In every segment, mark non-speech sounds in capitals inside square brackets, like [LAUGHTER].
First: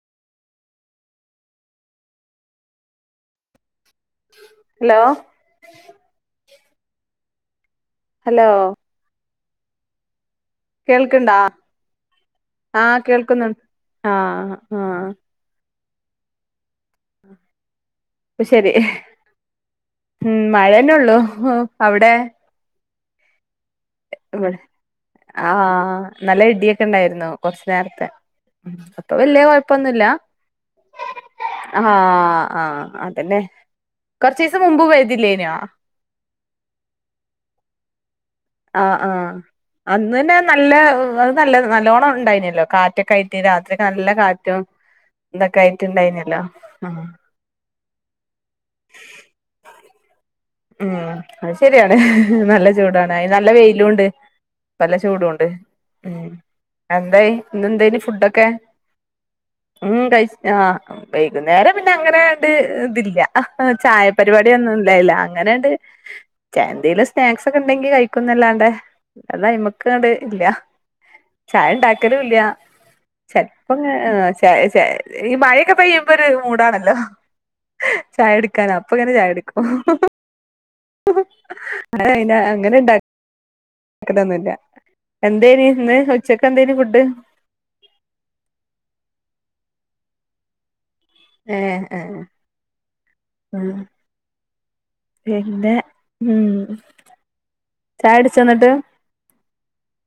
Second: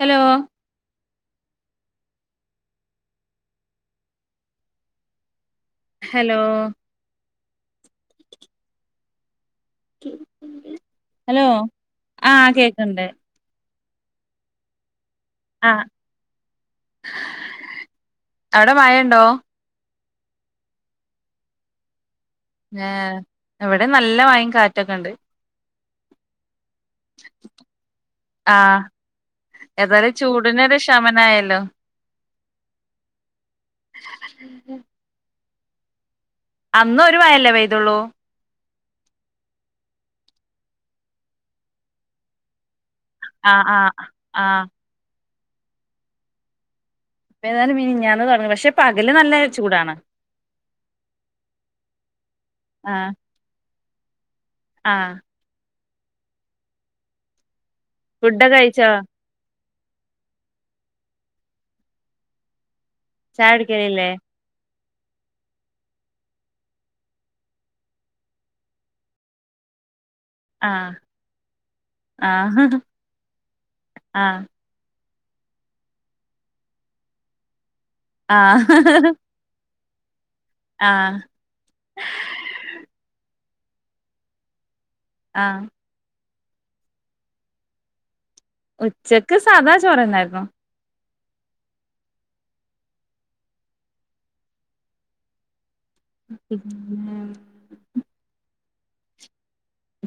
Hello hello hello hello [INAUDIBLE] കേൾക്ക്ണ്ടാ hello ആഹ് ആഹ് കേക്ക്ണ്ട് കേൾക്കുന്നു ആഹ് ആഹ് ആഹ് ഇപ്പൊ ശരി അവടെ മഴണ്ടോ ഉം മഴന്നെ ഉള്ളു അവിടെ ആഹ് ഇവിടെ നല്ല മഴേ ഇവിടെ കാറ്റൊക്കെ ഉണ്ട് ആഹ് നല്ല ഇടിയൊ ക്കെണ്ടായിരുന്നു കൊറച്ച് നേർത്തെ ആഹ് അപ്പൊ വലിയ കൊഴപ്പൊന്നുല്ല ഏതായാലും ചൂടിനൊരു ശമനായല്ലോ ആ ആ അതെന്നെ കൊർച്ചീസം മുമ്പ് പെയ്തില്ല്യേനോ അന്ന് ഒരു മഴല്ലെ പെയ്തോള്ളൂ ആഹ് ആഹ് അന്ന് തന്നെ നല്ല അത് നല്ല നല്ലോണ്ണം ഉണ്ടായിന്യെല്ലോ കാറ്റൊ ക്കയിറ്റ് ആഹ് രാത്രി ഒക്കെ ആഹ് നല്ല കാറ്റും ആഹ് ഇന്തൊക്കെ ആയിട്ട് ഇണ്ടായിർന്നല്ലോ ഏതായാലും മീനിഞാന്ന് തുട [UNINTELLIGIBLE] പക്ഷെ പകല് നല്ല ചൂടാണ് ഉം അത് ശരിയാണ് നല്ല ആഹ് ചൂടാണ് അയിന് നല്ല വെ യിലുണ്ട് നല്ല ആഹ് ചൂടു ഉണ്ട് ഉം എന്തായി ഇന്നെന്തേനി ഫുഡൊക്കെ ഉം കഴിച് ആ വൈകുന്നേരം പിന്നെ അങ്ങനെണ്ട് ഇതില്ല ചായ കുടിക്കലില്ലേ ചായപരിപാടി ഒന്നും ഹേയ്ല്ലാ അങ്ങനെണ്ട് ചെ എന്തേലും സ്നാക്സ് ഒക്കെ ഉണ്ടെങ്കി കഴിക്കുന്നല്ലാണ്ടെ അതയ്മക്കണ്ട് ഇല്ല ആഹ് ചായ ഇണ്ടാക്കലുല്ല്യാ ആഹ് ചെൽപ്പോ ങ്ങ ആഹ് ചായ ചായ ഈ മഴയൊക്കെ പെയ്യുമ്പൊ ഒരു മൂടാണല്ലോ ചായ ആഹ് എടുക്കാനാ അപ്പ ങ്ങനെ ചായ എടുക്കും ആഹ് [UNINTELLIGIBLE] അങ്ങനെണ്ടാക് [UNINTELLIGIBLE] ആഹ് എന്തേനീന്ന് [UNINTELLIGIBLE] ചക്ക് എന്തേഞ് ഫുഡ് ഉച്ചക്ക് സാദാ ചോറന്നായിരുന്നു ഏഹ് ഏഹ് [UNINTELLIGIBLE] പിന്നെ ഉം പിന്നെ ചായ ട്ച്ചൊ ന്നട്ട്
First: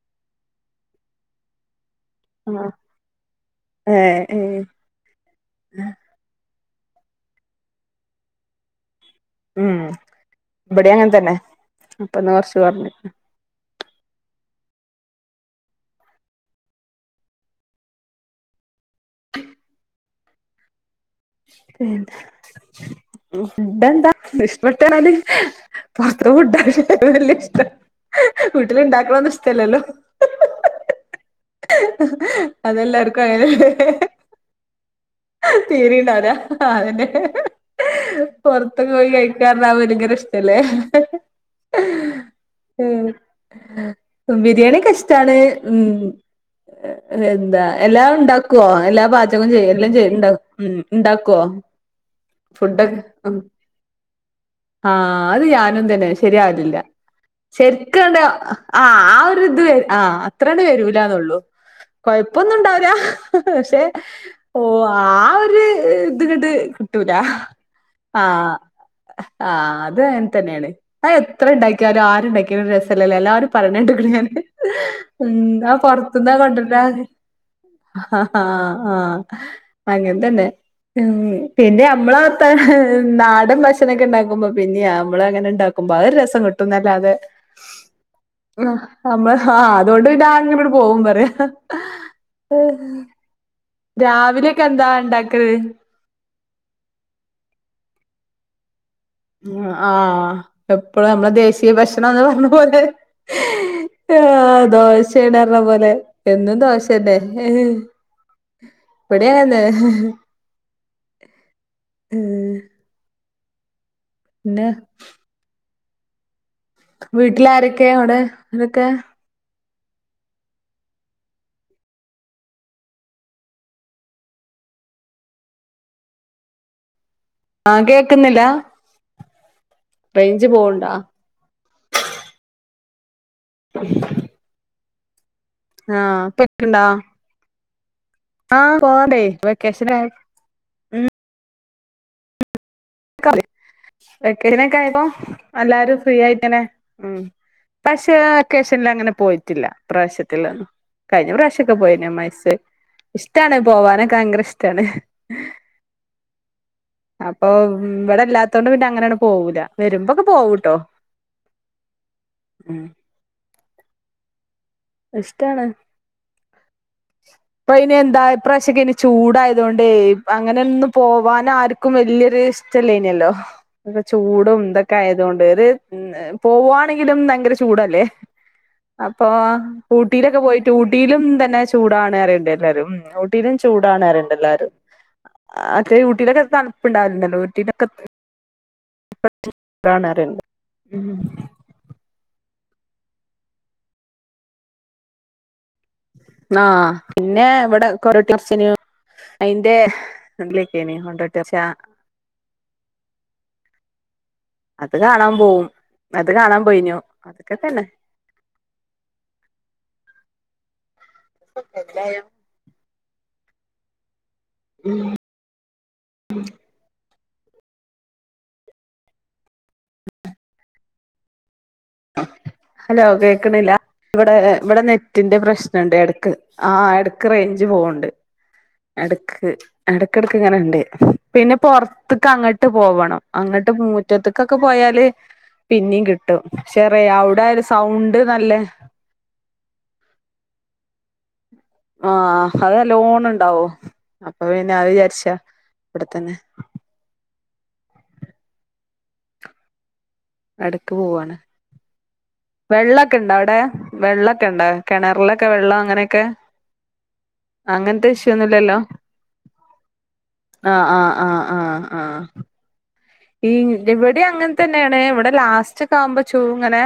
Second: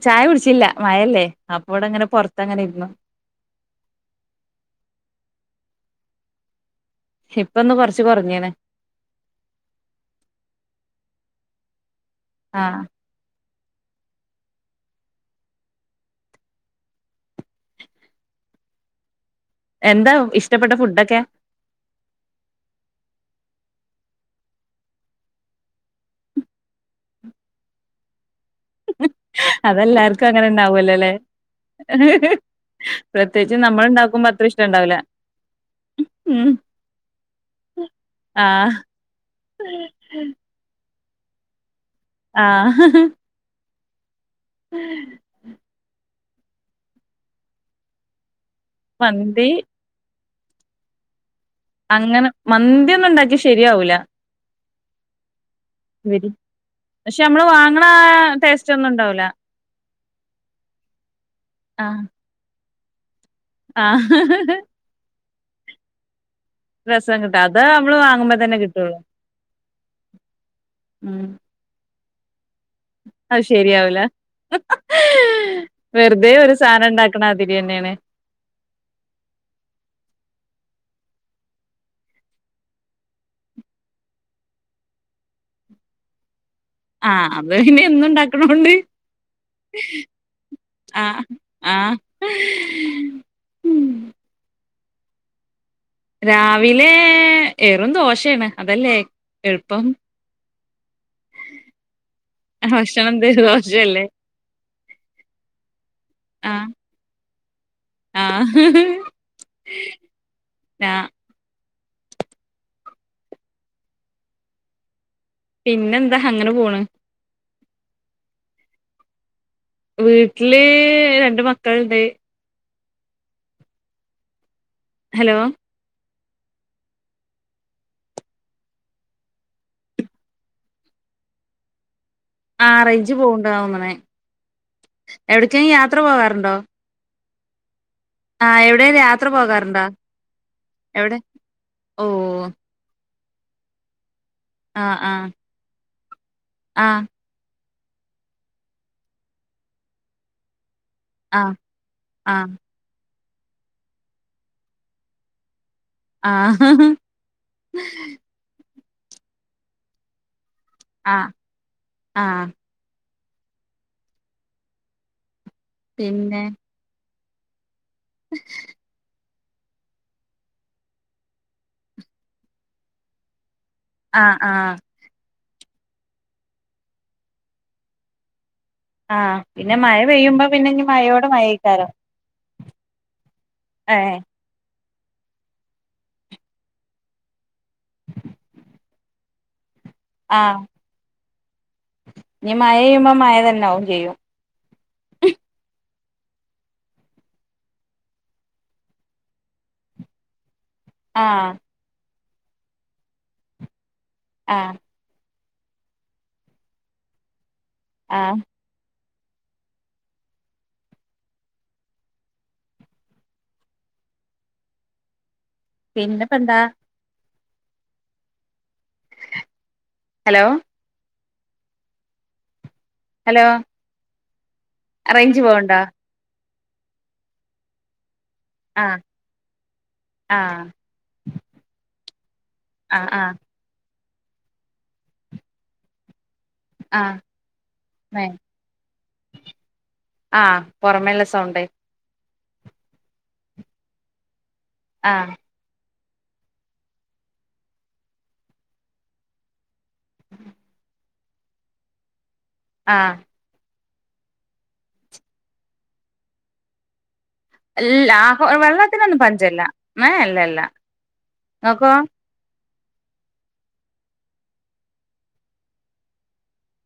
ചായ കുടിച്ചില്ല മഴല്ലേ അപ്പോടെ ങ്ങനെ ആഹ് എ ഏ [INAUDIBLE] ഇപ്പൊന്ന് കൊർച് കൊർഞ്ഞീണ് ഉം ഇബടീം അങ്ങെൻ തന്നെ അപ്പൊന്ന് ഒർച്ച് ആഹ് കൊർഞ്ണ് [INAUDIBLE] എന്താ ഇഷ്ടപ്പെട്ട ഫുഡൊക്കെ ഫുഡഡ ന്താ ഇഷ്ടപ്പെട്ടല് പാത്രം ഫുഡ വല്ല ഇഷ്ട അതെല്ലാർക്കു അങ്ങനെ ന്നാവല്ലോലെ അതെല്ലാർക്കും പ്രത്യേകിച്ച് നമ്മൾ അങ്ങനെല്ലേ ണ്ടാക്കുമ്പോ അത്ര ഇഷ്ടുണ്ടാവ് ല [UNINTELLIGIBLE] ആഹ് പൊർത്ത്ക്ക് പോയി കഴിക്കാർഞ ഭയങ്കര ഇഷ്ടല്ലേ ആഹ് ഉം ബിരിയാണിയക്കെ ഇഷ്ടാണ് ഉം എന്താ എല്ലാം ഉണ്ടാക് ഓ എല്ലാ മന്തി പാചകം ചെയ്യും എല്ലം ചെയ്യൽണ്ടാവു ഉം ണ്ടാക്കോ അങ്ങനെ മന്തിയൊന്നും ഉണ്ടാക്കി ശരിയാവൂല ആ അത് [UNINTELLIGIBLE] അതെന്തിന് ഇവര് ശരിയാവത്തില്ല പക്ഷെ നമ്മള് വാങ്ങണ ശെരിക്കൻട് ആഹ് ടേസ്റ്റ് ആ ഒന്നും ഉണ്ടാവൂല ആവൊരു ഇത് ആ അത്രാണ്ട് വരൂല്ലാന്നോളു ആഹ് കൊഴപ്പൊന്നുണ്ടാവ് ര ഹ് ക്ഷെ ആഹ് ഓ ആ ഏ അത് ങ്ങട്ട് കിട്ടൂല രസം കിട്ടാ അത് നമ്മള് ആ വാങ്ങുമ്പോ തന്നെ കിട്ടുള്ളൂ ആ അത് അങൻ തന്നെണ് ഉം എത്ര ഇണ്ടാക്കിയാലും ആ [UNINTELLIGIBLE] രസല്ലലെ അത് എല്ലാരും പറയണത് ശരിയാവൂല കേട്ടുക്കുണ് ഞാന്. ആ വെറുതെ പൊർത്തുന്ന് [INAUDIBLE] ഒരു ന്ന സാധനം ഉണ്ടാക്കണ മാതിരി തന്നെയാണ് ഹ ഹ ഹാ ആ അങ്ങനെ തന്നെ ഉം പിന്നെ നമ്മളെ വർത്താ നാടൻ ഭക്ഷണൊക്കെ ഉണ്ടാക്കുമ്പോ പിന്നെ നമ്മളങ്ങനെ ഉണ്ടാക്കുമ്പോ ആ ഒരു രസം കിട്ടും ട്ടും ന്നല്ലാതെ ആഹ് അത് പിന്നെ എന്നും ഉണ്ടാക്കണോണ്ട് നമ്മള് ഹാ അതുകൊണ്ട് പിന്നെ അങ്ങട് ആഹ് പോകുംവരെ ആഹ് ഉം രാവിലെക്കെ എന്താ ഇണ്ടാക്കല് രാവിലെ ഏറും ദോശയാണ് അതല്ലേ എളുപ്പം ആഹ് എപ്പഴ നമ്മള ദേശീയ ഭക്ഷണാന്ന് പറഞ്ഞ പോലെ ഭക്ഷണം എന്ത് ദോശയല്ലേ ആഹ് ദോശ പറഞ്ഞ പോലെ എന്നും ആഹ് ദോശന്നേ. എഹ് ഹ്. ആഹ് ഇവിടെ. [UNINTELLIGIBLE] ആ ഉം. ന്ന്. പിന്നെ എന്താ ഹങ്ങന വീട്ടിൽ ആരൊ ക്കെയ അവിടെ ആരൊക്കെ വീട്ടില് രണ്ട് മക്കളിണ്ട്. ഹലോ. ആ കേക്ക്‌ന്നില്ല റേയിഞ്ച് പോവുണ്ടാ. ആ റെയിഞ്ച് പോവണ്ട് ന്ന തോന്നണേ. എവിടറ്റെങ്കും യാത്ര ആഹ് ഇപ്പ പോവാറുണ്ടോ. കേക്ക്ണ്ടോ ആഹ് എവിടെലും പോവ്ണ്ടേ യാത്ര പോകാറുണ്ടോ വെക്കേഷൻ ആയ എവിടെ. ഓ [INAUDIBLE] [INAUDIBLE] നൊക്കെ ആഹ് ആയപ്പോ ആഹ് എല്ലാരും. ഫ്രീ ആയി നെ ആഹ് ഉം. പക്ഷെ വെക്കേഷൻലങ്ങനെ പോയിട്ടില്ല. ഇപ്രാവശ്യത്തില്ല് കഴിഞ്ഞ ആഹ് പ്രാവശ്യൊക്കെ പോയിന് ആഹ് മയസ്സ് ഇഷ്ടാണ് പോവാനൊക്കെ ഭയങ്കര ഇഷ്ടാണ്. ആഹ് അപ്പൊ ഇവടെ ഇല്ലാത്തോണ്ട് പിന്നെ അങ്ങനാണ്ട് പോവൂല വരുമ്പൊക്ക പോവു അഹ്ആഹ് ഉം എഷ് പിന്നെ അപ്പ ഇനി എന്താ ഇപ്രാശ്യൊക്കേനി ചൂട തോണ്ടെ അങ്ങനെ ഒന്നും പോവാന ർക്കും വല്ല്യരു ഇഷ്ടല്ലേന്യല്ലോ. തൊക്കെ ആഹ് ചൂടും ആഹ് ഇതൊക്കെ ആയത്കൊണ്ട് [UNINTELLIGIBLE] പോവാണെങ്കിലും ഭയങ്കര ചൂടല്ലേ. അപ്പൊ ആഹ് പിന്നെ മഴ ഊട്ടിയിലൊക്കെ പെയ്യുമ്പോ പോയിട്ട് പിന്നെ ഇനി ഊട്ടിയിലും മഴയോട് തന്നെ മഴയ്ക്കാരം ചൂടാണ് എല്ലല്ലാരും ഒഹ് പെരും ചൂടാണ് ഏഹ് പറ്ണ്ട് എല്ലാരും. അത്തെ ഊട്ടിലൊക്കെ തൺപ്ണ്ടാവൽണ്ടല്ലോ ഊട്ടീട്ടെക്കെ പ കാണാറുണ്ട് ഉം നീ മഴയ്യുമ്പോ മഴ തന്നാവും ചെയ്യും ആ പിന്നെ ഇവടെ കൊരോട്ടി മെർചേഞ്ഞി അയിന്റെ എല്ലേ ക്കേഞ്ഞി ആഹ് കൊണ്ടോട്ടേർച്ച ആഹ് അത് കാണാൻ പോഉം അത് കാണാൻ പോയിഞ്ഞോ അത് ക്കെത്തെന്നെ ആഹ് പ [UNINTELLIGIBLE] ഉം പിന്നെപ്പെ എന്താ ഹലോ ഹലോ കേക്ണില്ല ഇവിടെ ഏ ഇവടെ നെറ്റിന്റെ റേഞ്ച് പോവ്ണ്ടോ പ്രശ്നംണ്ട് എടക്ക് ആഹ് എട്ക് റേഞ്ച് പോവ്ണ്ട് ആഹ് എടക്ക് എടക്കെടക്ക് ആഹ് ഇങ്ങനെണ്ട് പിന്നെ പൊർത്ത്ക്ക് അങ്ങട്ട് ആഹ് പോവണം ആഹ് അങ്ങട്ട് മൂ മുറ്റത്തക്കൊക്കെ പോയാല് പിന്നേം കിട്ടും. ചെറിയ ആഹ് അവിടെ ഒരു സൗണ്ട് മേ നല്ല പുറമേല്ല സൗണ്ട് ആഹ് അത് ലോണ് ഇണ്ടാവോ. [UNINTELLIGIBLE] വിചാരിച്ചാ ആഹ് അവിടെത്തന്നെ എടക്ക് പോവാണ്. ആഹ് വെള്ളൊക്കെ ഇണ്ടോ അവിടെ? വെള്ളോക്കെ ഇണ്ടാ കെണറിലൊക്കെ വെള്ളം അങ്ങനൊക്കെ. അല് ആ ഫ് വെള്ളത്തിനൊന്നും പഞ്ചല്ല, മേ അല്ലല്ല ആഹ് ആഹ് ആഹ് ആഹ് ങ്ങക്കോ? ആഹ് ഈ ഇവിടെ അങ്ങൻ തന്നെ ആണ്, ഇവടെ ലാസ്റ്റ് ഒക്കെ ആകുമ്പോ ചൂ ങ്ങനെ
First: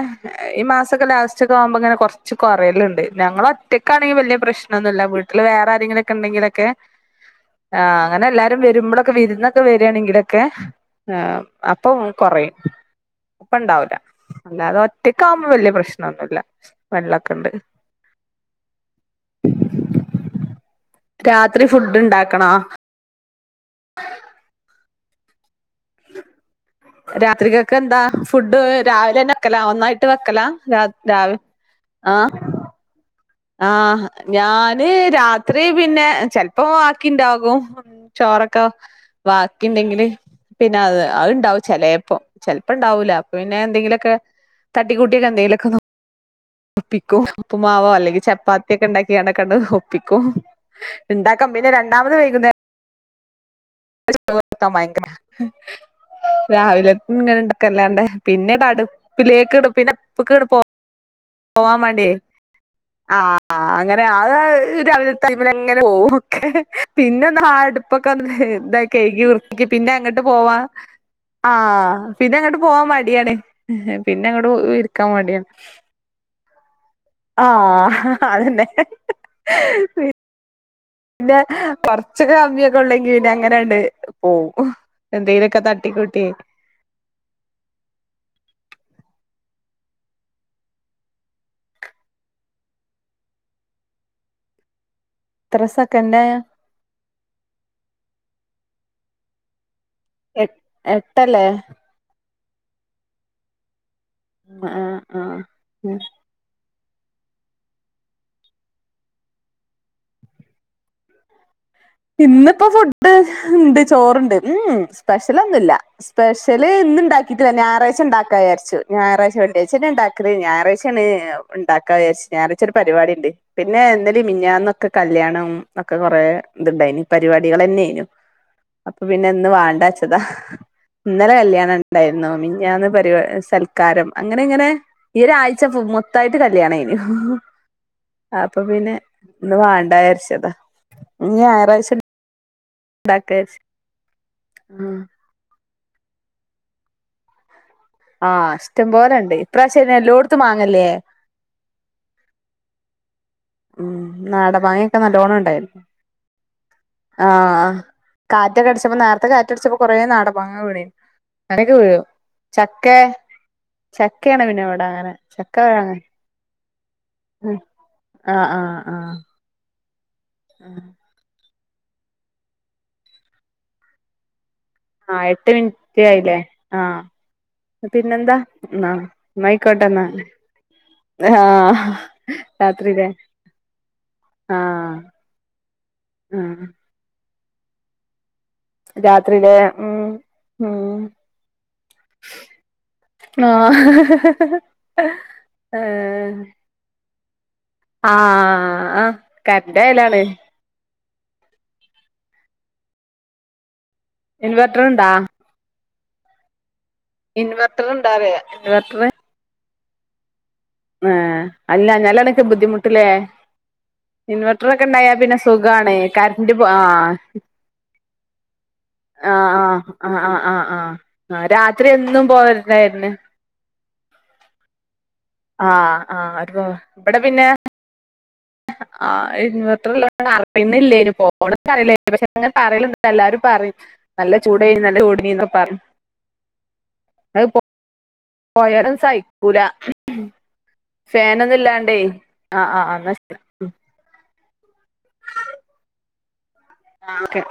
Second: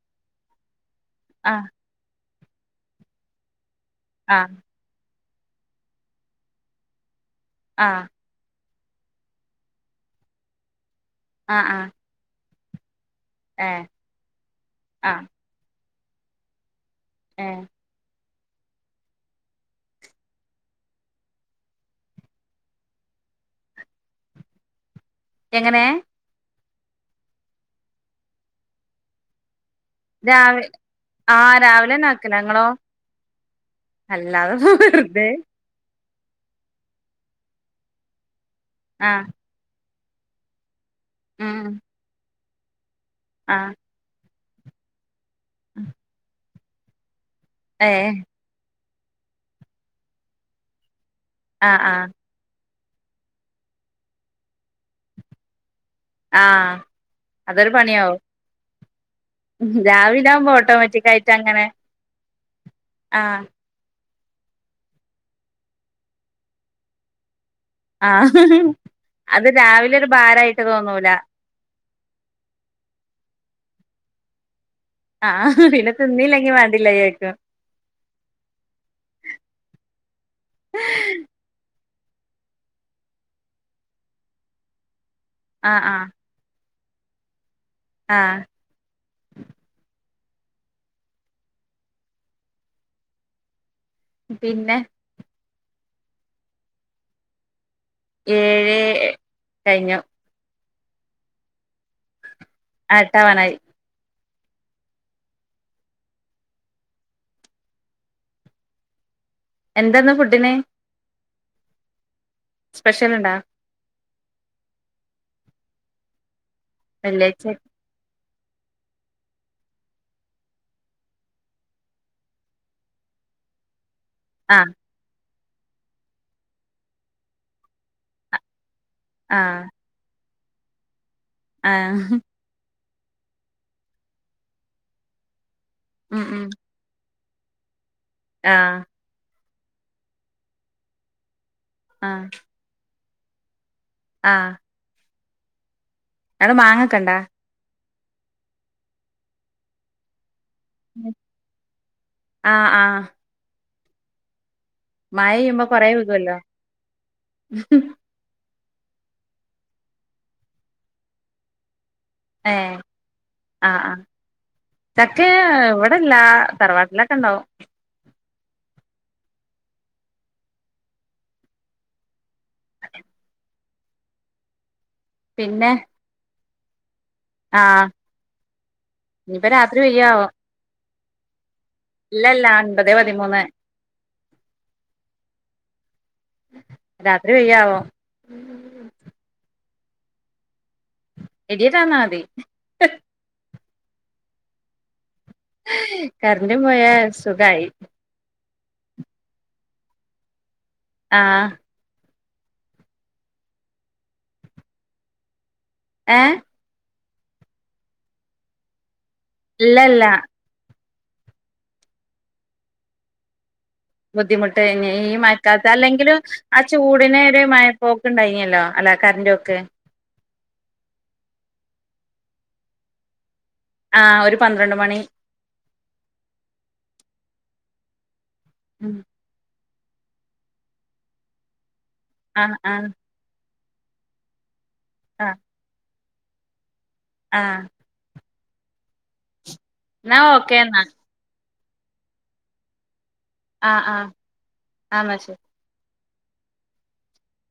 ഈ മാസ് [UNINTELLIGIBLE] ലാസ്റ്റ്ക്കെ ആഹ് ആകുമ്പോ ഇങ്ങന കൊർ ച്ച് കൊറയല്ണ്ട് ഞങ്ങള റ്റക്കാണെങ്കിൽ വല്ല്യ ആഹ് പ്രശ്ണോന്നല്ല വ് ട്ട്ല് വേറാരങ്കിലൊക്കെ ഇണ്ടങ്കിലൊക്കെ ആ ആഹ് അങ്ങനെ എല്ലാരും വര് രുമ്പളോക്കെ വിരുന്നൊക്ക വരാണ്ങ്കിലൊക്കെ ആ ആഹ് ആഹ് അപ്പം കൊറയും. ഏഹ് പ്പണ്ടാവൂല്ല അല്ലാത ആഹ് ഒറ്റക്കാവുമ്പോ വല്ല്യ പ്രശ്- നോന്നൂല്ല വെള്ളക്കെണ്ട് ഏഹ് രാത്രി ഫുഡ് ണ്ടാകണോ എങ്ങനെ രാത്രിക്കാക്കെന്താ ഫുഡ് രാവിലെ ന്നെ ക്കെല- രാവ് ആ രാവിലെന്നാക്കല ആ ങ്ങളോ? ആഹ് ഞാന് രാത്രി പി - ന്നെ ചെൽപ്പോ ബാക്കിണ്ടാകും ചോറ- ക്ക ആഹ് ബാക്കിണ്ടെങ്കില് ന അതെ ഉം അഉണ്ടാവും ചേലെപ്പ ചൽപ്പം - ണ്ടാവൂല അ പ്പപിന്നെ ആഹ് എന്തെങ്കിലോ ക്കെ തട്ടി കുട് - ട്ടിലന്തെലൊക്കനോ ഒപ്പിക്കും ഉപ്പ്മാവോ ഏഹ് അല്ലെങ്കി മത്തിയൊക്കെണ്ടാക്കി [UNINTELLIGIBLE] ഒപ്പിക്കും ണ്ടാക്കാം പിന്നെ ആഹ് ആഹ് രണ്ടാമത് വൈകുന്നെ ച [INAUDIBLE] ഭയങ്കരാ ആഹ് രാവില ങ്ങനെ അതൊരു നക്കണ്ടല്ലാണ്ടേ പണിയാവും പിന്നെ ആടുപ്പിലേക്ക് ട് രാവിലെ പിന്നെപ്പങ്ങ്ട് ആവുമ്പോ പ്പോ ഓട്ടോമാറ്റിക് ആയിട്ട് അങ്ങനെ പോവാൻ വേണ്ടിയേ ആ ആഹ് ആ അങ്ങ അത് ഇ രാവിലത്ത ഐമിലങ്ങനെ പോവും ഒക്കെ പിന്നെ ഒന്ന് ഹാ ആഹ് ഉപ്പൊക്കന്ന് ന്താ കയ്കി അത് വിർത്തിക് പിന്നെ രാവിലെ ഒരു ങ്ങട്ട് പോവാ ഭാരായിട്ട് തോന്നൂല ആ പിന്നെ അങ്ങട്ട് പോവാ മടിയാണ് പിന്നെ അങ്ങ്ട് ഹവ ആഹ് പിന്നെ തിന്നില്ലങ്കി [UNINTELLIGIBLE] ആ ഹാ അതന്നെ പി പിന്നെ കൊറച്ചൊക്കെ കമ്മിയൊക്കെണ്ടെങ്കി പിന്നെ അങ്ങനാണ്ട് പോവും എന്തയിലൊക്കെ ആഹ് തട്ടിക്കൂട്ടിയെ ആ പിന്നെ ത്ത്രസൊക്കെണ്ട് ഏഴ് കഴിഞ്ഞു. എട്ടല്ലേ? ആ എട്ടാവാനായി. ആഹ് ആഹ് ഉം എന്താന്ന് ഫുഡിന്? ഇന്നിപ്പോ ഫുഡ് സ്പെഷ്യൽ ഉണ്ടോ ഇണ്ട് ചോറുണ്ട് ഉം സ്പെഷ്യലൊന്നും ഇല്ല സ്പെ ഷല് ഇന്ന് ഉണ്ടാക്കിട്ടില്ല വെള്ളിയാഴ്ച ഞായാഴ്ച ഉണ്ടാക ക്കാ വിചാരിച്ചു ഞാറാച്ച വെള്ളിയാച്ച ഇണ്ടാക്കല് ഞായറാഴ്ചണ് ഇണ്ടാക്കാ വിചാരിച്ചു ഞായറാഴ്ച ഒരു പരിപാടി ഇണ്ട് പിന്നെ എ ആഹ് മിഞ്ഞാന്നൊക്കെ കല്യാണം പ്പക്ക കൊറെ ഇതുണ്ടായിന് പരിപാടികളെന്നെനു. അപ്പൊ പിന്നെ എന്ന് ആഹ് വേണ്ടാച്ചതാ. ഇന്നലെ കല്യാണം ആഹ് ഉണ്ടായിരുന്നോ മിഞ്ഞാന്ന് പരി സൽക്കാരം അങ്ങനെ ഇങ്ങനെ ഈഒരായി ച്ച ഉം മൊത്തായിട്ട് ഉം കല്യാണം ആണെനു. അപ്പൊ ആഹ് പിന്നെ ഒന്ന് വാണ്ടച്ചാരിച്ചതാ. ഇങ്ങ് ആഹ് ണ്ടാക്കച് ആഹ് ഉം അവിടെ മാങ്ങയൊക്കെയുണ്ടോ. ആഹ് ഇഷ്ടം പോലെ ഇണ്ട്, ഈ പ്രാവശ്യം എല്ലായിടത്തും. ആ ആ ഉം നാട മാങ്ങക്കെ നല്ലോണം പെയ്യുമ്പോ ഇണ്ടായിരുന്നു കൊറേ വികുവല്ലോ ആ കാ റ്റടിച്ചപ്പോ നേരത്തെ കാറ്റടിച്ചപ്പോ കൊറേ നാടമാങ്ങ വീണീനി ക്ക വീഴും ഏഹ് ചക്കെ ആഹ് ആഹ് ചക്കയാണ് പിന്നെവിടാ അങ്ങനെ ചക്ക ചക്കവ്ടെ അങ്ങനേ ഇവിടെല്ല തറവാട്ടിലൊക്കെ ഉണ്ടാവും ഉം ആ ആ ആ ഉം ആ എട്ട് പിന്നെ മിനിറ്റ് ആയില്ലേ ആ ആഹ് പിന്നെന്താ ന്നാ ഇനിയിപ്പ രാത്രി ന്നായ്ക്കോട്ടന്നാ പെയ്യാവോ ആ ഇല്ലല്ല ഒൻപതേ രാത്രിലേ പതിമൂന്ന് ആ ഉം ര് പെയ്യാവോ രാത്രിയിലെ ഉം ഇടിട്ടാന്നാതി ആ ഹ് ഹ് ഹ് കരണ്ടും പോയാ സ് സുഖായി ആ ആ അ കറന്റെയലാണ് ആ ഇൻവെട്ടറ്ണ്ടാ ഏ ഇൻവെട്ടറ്ണ്ടാറിയ ഇൻവെർട്ടറ് ഇല്ലല്ല ഏ അല്ലാഞ്ഞാലാണെക്കെ ബുദ്ധിമുട്ട്ലേ ബുദ്ധിമുട്ട് ഇൻവെർട്ടറൊക്കെ ണ്ടായാ ഈ പിന്നെ മഴക്കാലത്ത് സുഖാണേ അല്ലെങ്കിലും കറന്റ് പോ ആ ചൂടിന് ഒരു മഴപ്പോക്ക് ഉണ്ടായിനല്ലോ അല്ല കറന്റ് ആ പോക്ക് ആ ആ ആ ആ ആ ആ രാത്രി എന്നും പോവല്ണ്ടാര്ന്ന് ആ ഒരു പന്ത്രണ്ട് മണി ആ ആ ഒരു പ ഇബടെ പിന്നെ ആ ഇൻവെർ ട്ടറല്ലോണ്ട് അറിണ്ല്ലേന് പോണ പറയില്ലേ പക്ഷെ അങ്ങനെ ആഹ് ആഹ് പറയലുണ്ട് എല്ലാരും പറിം നല്ല ചൂ ണ്ടേയ് നല്ല ചൂട് ണ്ടേനിന്നൊ പറിം ആ കോയരൻ സൈ ഒക്കൂല ഓക്കേ എന്നാ ഫാൻ അതിൽ ഇല്ലാണ്ടേ, ആ, ആ ആഹ ആഹ് ആന്നാ ശരി ആ ഓക്കെ